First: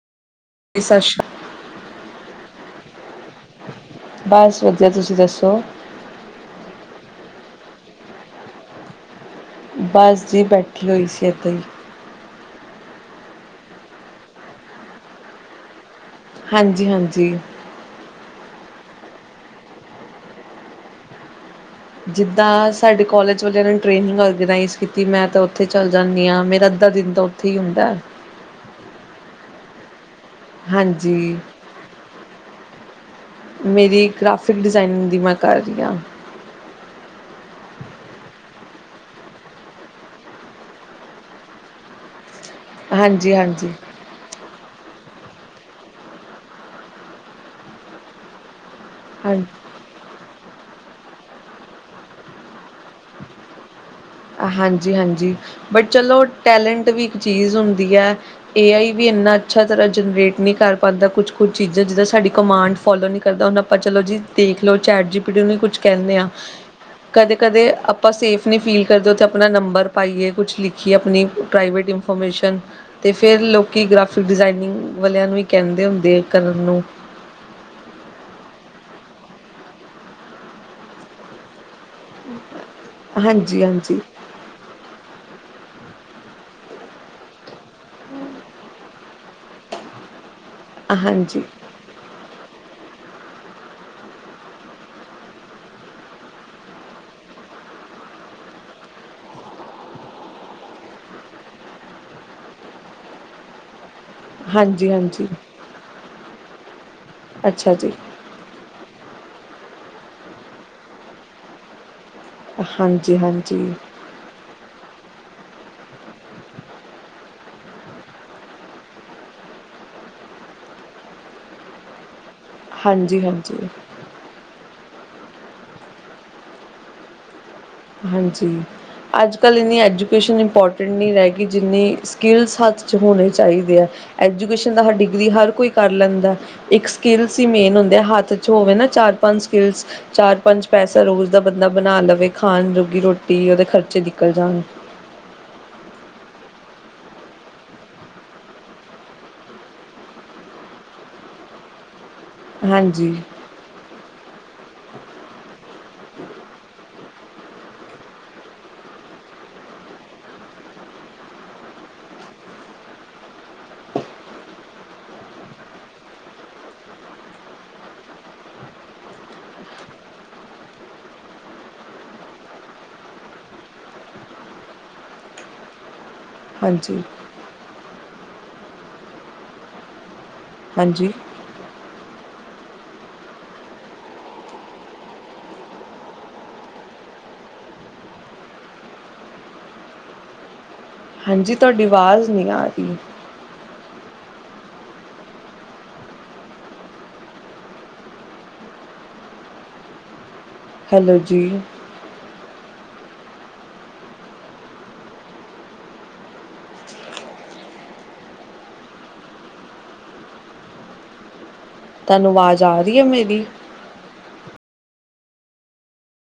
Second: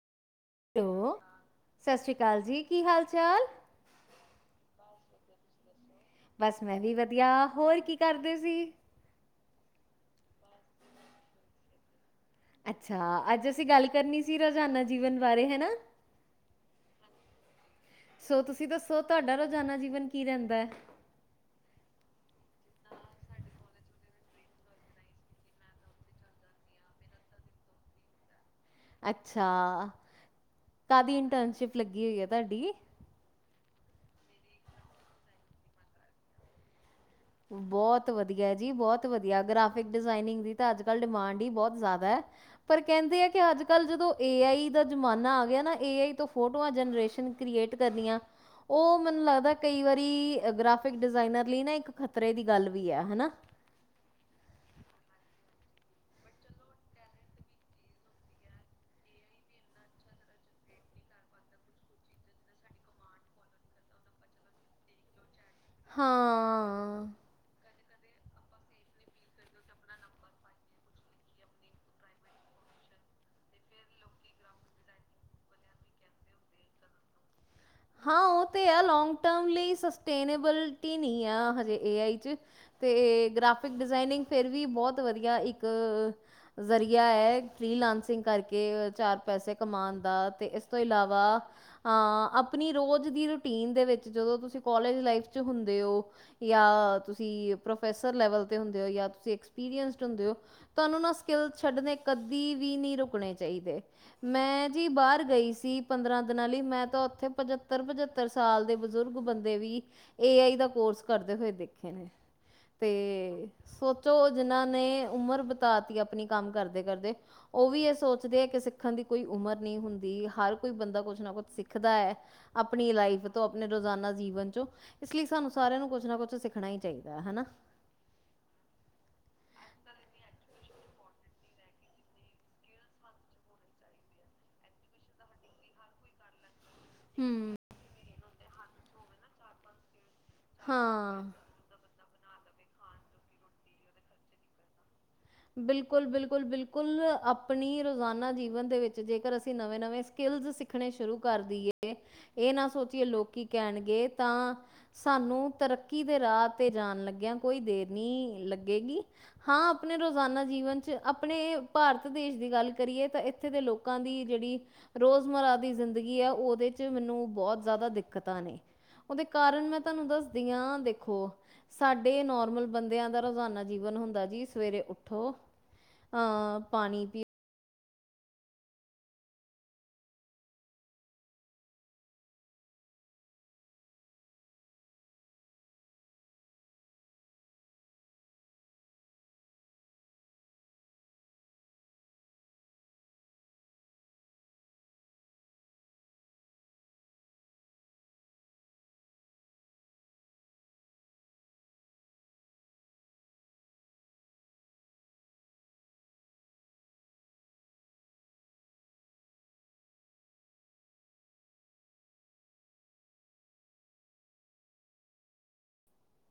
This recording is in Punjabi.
ਸਤਿ ਹੈਲੋ, ਸ਼੍ਰੀ ਅਕਾਲ ਸਤਿ ਸ਼੍ਰੀ ਅਕਾਲ ਜੀ, ਕੀ ਹਾਲ ਚਾਲ? ਬਸ ਵਧੀਆ, ਤੁਸੀਂ ਦੱਸੋ? ਬਸ ਮੈਂ ਵੀ ਵਧੀਆ, ਹੋਰ ਕੀ ਕਰਦੇ ਸੀ? ਬਸ ਜੀ ਬੈਠੀ ਹੋਈ ਸੀ ਏਦਾ ਹੀ। ਅੱਛਾ ਅੱਜ ਅਸੀਂ ਗੱਲ ਕਰਨੀ ਸੀ ਰੋਜ਼ਾਨਾ ਜੀਵਨ ਬਾਰੇ ਹਨਾ। ਹਾਂਜੀ, ਹਾਂਜੀ। ਸੋ ਤੁਸੀਂ ਦੱਸੋ ਤੁਹਾਡਾ ਰੋਜ਼ਾਨਾ ਜੀਵਨ ਕੀ ਰਹਿੰਦਾ? ਜਿੱਦਾਂ ਸਾਡੇ ਕੋਲਜ ਵੇਗੇਰਾ ਨੇ ਟ੍ਰੇਨਿੰਗ ਔਰਗਨਾਈਜ਼ ਕੀਤੀ ਮੈਂ ਤਾਂ ਉੱਥੇ ਚੱਲ ਜਾਂਦੀ ਹਾਂ ਮੇਰਾ ਅੱਧਾ ਦਿਨ ਤਾਂ ਉ ਕੀ ਹੁੰਦਾ। ਅੱਛਾ ਹਾਂਜੀ ਕਾਹਦੀ ਇੰਟਰਨਸ਼ਿਪ ਲੱਗੀ ਹੋਈ ਹੈ ਤੁਹਾਡੀ। ਮੇਰੀ ਗ੍ਰਾਫਿਕ ਡਿਜ਼ਾਇਨਿੰਗ ਦੀ ਮੈਂ ਕਰ ਰਹੀ ਹਾਂ। ਬਹੁਤ ਵਧਿਆ ਜੀ ਬਹੁਤ ਵਧਿਆ ਗ੍ਰਫਿਕ ਡਿਜ਼ਨਿੰਗ ਦੀ ਅਜ ਕਲ ਡਿਮਾਂਡ ਹੀ ਬਹੁਤ ਜ਼ਿਆਦਾ। ਪਰ ਕਹਿੰਦੇ ਆ ਕਿ ਅੱਜ ਹਾਂਜੀ-ਹਾਂਜੀ, ਕੱਲ੍ਹ ਹਾਂਜੀ। ਜਦੋਂ ਏ ਆਈ ਦਾ ਜ਼ਮਾਨਾ ਆ ਗਿਆ ਨਾ ਏ ਆਈ ਤੋਂ ਫੋਟੋਆਂ ਜਨਰੇਸ਼ਨ ਕ੍ਰੀਏਟ ਕਰਨੀਆਂ ਉਹ ਮੈਨੂੰ ਹਾਂ ਲੱਗਦਾ ਕਈ ਵਾਰੀ ਗ੍ਰਾਫਿਕ ਡਿਜ਼ਾਇਨਰ ਲਈ ਨਾ ਇੱਕ ਖ਼ਤਰੇ ਦੀ ਗੱਲ ਵੀ ਹੈ ਹਨਾ। ਹਾਂਜੀ, ਹਾਂਜੀ ਬਟ ਚਲੋ ਟੈਲੈਂਟ ਵੀ ਇੱਕ ਚੀਜ਼ ਹੁੰਦੀ ਹੈ। ਏ ਆਈ ਵੀ ਇੰਨਾ ਅੱਛਾ ਤਰ੍ਹਾਂ ਜਨਰੇਟ ਨਹੀਂ ਕਰ ਪਾਉਂਦਾ, ਕੁਛ ਕੁਝ ਚੀਜ਼ਾਂ ਜਿੱਦਾਂ ਸਾਡੀ ਕਮਾਂਡ ਫੋਲੋ ਨ ਕਰਦਾ ਉਹਨਾਂ ਆਪਾਂ ਚਲੋ ਜੀ ਦੇਖਲਓ ਚੈਟ ਜੀ ਪੀੜੂੰ ਕੁਛ ਕਹਿੰਦੇ ਆਾਂ ਹਾਂ ਕਦੇ ਕਦੇ ਆਪਾਂ ਸੇਫ ਨਹੀਂ ਫੀਲ ਕਰਦੇ ਹੋ ਤਾਂ ਆਪਣਾ ਨੰਬਰ ਪਾਇਏ ਕੁਛ ਲਿਖੀਏ ਆਪਣੀ ਪ੍ਰਾਈਵੇਟ ਇਨਫੋਰਮੇਸ਼ਨ ਅਤੇ ਫਿਰ ਲੋਕੀ ਗ੍ਰਾਫਿਕ ਡਿਜ਼ਾਇਨਿੰਗ ਵਾਲਿਆਂ ਨੂੰ ਵੀ ਕਹਿੰਦੇ ਹੁੰਦੇ ਆ ਕਰਨ ਨੂ। ਹਾਂ ਉਹ ਤੇ ਆ ਲੋਂਗ ਟਾਈਮ ਲਈ ਸਸਟੇਨਬਿਲਟੀ ਨਹੀਂ ਆ ਹਜੇ ਏ ਆਈ ਚ ਅਤੇ ਗ੍ਰਾਫਿਕ ਹਾਂਜੀ-ਹਾਂਜੀ, ਡਿਜ਼ਾਇਨਿੰਗ ਫਿਰ ਵੀ ਬਹੁਤ ਵਧੀਆ ਇੱਕ ਜ਼ਰੀਆ ਹੈ ਫੀ ਲਾਂਸਿੰਗ ਕਰਕੇ ਚਾਰ ਪੈਸੇ ਕਮਾਉਣ ਦਾ ਤੇ ਇਸ, ਤੋਂ ਇਲਾਵਾ ਹਾਂਜੀ, ਅ ਅਪ ਆਪਣੀ ਰੋਜ਼ ਦੀ ਰੂਟੀਨ ਦੇ ਵਿੱਚ ਜਦੋਂ ਤੁਸੀਂ ਕੋਲਜ ਲਾਈਫ 'ਚ ਹੁੰਦੇ ਹੋ ਯਾ ਤੁਸੀਂ ਪਰੋਫੇਸਰ ਲੈਵਲ ਤੇ ਹੁੰਦੇ ਹੋ ਯਾ ਤੁਸੀਂ ਅਕੇਸਪਿਰਸ ਹੁੰਦੇ ਹੋ ਤੁਹਾਨੂੰ ਨਾ ਸਕਿੱਲ ਛੱਡਣੇ ਕਦੀ ਵੀ ਨਹੀਂ ਰੁਕਣੇ ਚਾਹੀਦੇ। ਮੈਂ ਜੀ ਬਾਹਰ ਹਾਂਜੀ-ਹਾਂਜੀ ਗਈ ਸੀ ਪੰਦਰਾਂ ਦਿਨਾਂ ਲਈ ਮੈਂ ਤਾਂ ਉੱਥੇ ਅੱਛਾ ਪੰਝੱਤਰ ਜੀ, ਪੰਝੱਤਰ ਸੱਤਰ ਸਾਲ ਦੇ ਬਜ਼ੁਰਗ ਬੰਦੇ ਵੀ ਏ ਆਈ ਦਾ ਕੋਰਸ ਕਰਦੇ ਹੋਏ ਦੇਖੇ ਨੇ। ਤੇ ਹਾਂਜੀ-ਹਾਂਜੀ, ਸੋਚੋ ਜਿਨਾਂ ਨੇ ਉਮਰ ਬਿਤਾਦੀ ਆਪਣੀ ਕੰਮ ਕਰਦੇ, ਕਰਦੇ ਉਹ ਵੀ ਇਹ ਸੋਚਦੇ ਹੈ ਕਿ ਸਿੱਖਣ ਦੀ ਕੋਈ ਉਮਰ ਨਹੀਂ ਹੁੰਦੀ ਹਰ ਕੋਈ ਬੰਦਾ ਕੁਛ ਨਾ ਕੁੱਛ ਸਿੱਖਦਾ ਹੈ। ਆਪਣੀ ਲਾਈਫ ਤੋਂ ਹਾਂਜੀ-ਹਾਂਜੀ ਆਪਣੇ ਰੋਜ਼ਾਨਾ ਜੀਵਨ ਚੋ ਲਈ ਸਾਨੂੰ ਸਾਰਿਆਂ ਨੂੰ ਕੁਛ ਨਾ ਕੁਛ ਸਿੱਖਣਾ ਹੀ ਚਾਹੀਦਾ ਹਨਾ। ਹਾਂਜੀ ਅੱਜ ਕੱਲ੍ਹ ਇੰਨੀ ਐਜੂਕੇਸ਼ਨ ਇੰਪੋਰਟੈਂਟ ਨਹੀਂ ਰਹਿ ਗਈ ਜਿੰਨੀ ਸਕਿੱਲਸ ਹੱਥ 'ਚ ਹੋਣੇ ਚਾਹੀਦੇ ਹੈ, ਐਜੂਕੇਸ਼ਨ ਦਾ ਹਰ ਡਿਗਰੀ ਹਰ ਕੋਈ ਕਰ ਲੈਂਦਾ। ਇੱਕ ਸਕਿੱਲਸ ਹੀ ਹੂੰ ਮੇਨ ਹੁੰਦੇ ਹੱਥ ਚ ਹੋਵੇ ਨਾ ਚਾਰ ਪੰਜ ਸਕਿੱਲਸ ਚਾਰ ਪੰਜ ਪੈਸਾ ਹਾਂ ਰੋਜ਼ ਦਾ ਬੰਦਾ ਬਣਾ ਲਵੇ ਖਾਣ ਜੋਗੀ ਰੋਟੀ ਉਹਦੇ ਖਰਚੇ ਨਿਕਲ ਜਾਣ। ਬਿਲਕੁਲ, ਬਿਲਕੁਲ, ਬਿਲਕੁਲ ਆਪਣੀ ਰੋਜ਼ਾਨਾ ਜੀਵਨ ਦੇ ਵਿੱਚ ਜੇਕਰ ਅਸੀਂ ਨਵੇਂ ਨਵੇਂ ਸਕਿੱਲਜ਼ ਸਿੱ ਸਖਣੇ ਸ਼ੁਰੂ ਕਰ ਦੇਈਏ, ਇਹ ਨਾ ਸੋਚੀਏ ਹਾਂਜੀ ਲੋਕੀ ਕਹਿਣਗੇ ਤਾਂ ਸਾਨੂੰ ਤਰੱਕੀ ਦੇ ਰਾਹ ਤੇ ਜਾਣ ਲੱਗਿਆ ਕੋਈ ਦੇਰ ਨਈ ਲੱਗੇਗੀ। ਹਾਂ। ਆਪਣੇ ਰੋਜ਼ਾਨਾ ਜੀਵਨ 'ਚ ਆਪਣੇ ਭਾਰਤ ਦੇਸ਼ ਦੀ ਗੱਲ ਕਰੀਏ, ਤਾਂ ਇੱਥੇ ਦੇ ਲੋਕਾਂ ਦੀ ਜਿਹੜੀ ਰੋਜ਼ਮਰਾ ਦੀ ਜ਼ਿੰਦਗੀ ਐ, ਉਹਦੇ ਚ ਮੈਨੂੰ ਬਹੁਤ ਜ਼ਿਆਦਾ ਦਿੱਕਤਾਂ ਨੇ। ਉਹਦੇ ਕਾਰਨ ਮੈਂ ਤਾਨੂੰ ਦੱਸਦੀ ਆ ਦੇਖੋ। ਸਾਡੇ ਨੋਰਮਲ ਬੰਦਿਆਂ ਦਾ ਰੋਜ਼ਾਨਾ ਜੀਵਨ ਹੁੰਦਾ ਜੀਸ। ਸਵੇਰੇ ਉਠੋ, ਅਅ ਹਾਂਜੀ ਪਾਣੀ ਪੀ ਹਾਂਜੀ ਹਾਂਜੀ, ਤੋਡੀ ਆਵਾਜ਼ ਨਹੀਂ ਆ ਰੀ। ਹੈਲੋ ਜੀ। ਤਾਨੂੰ ਵਾਜ਼ ਆ ਰਈ ਆ ਮੇਰੀ।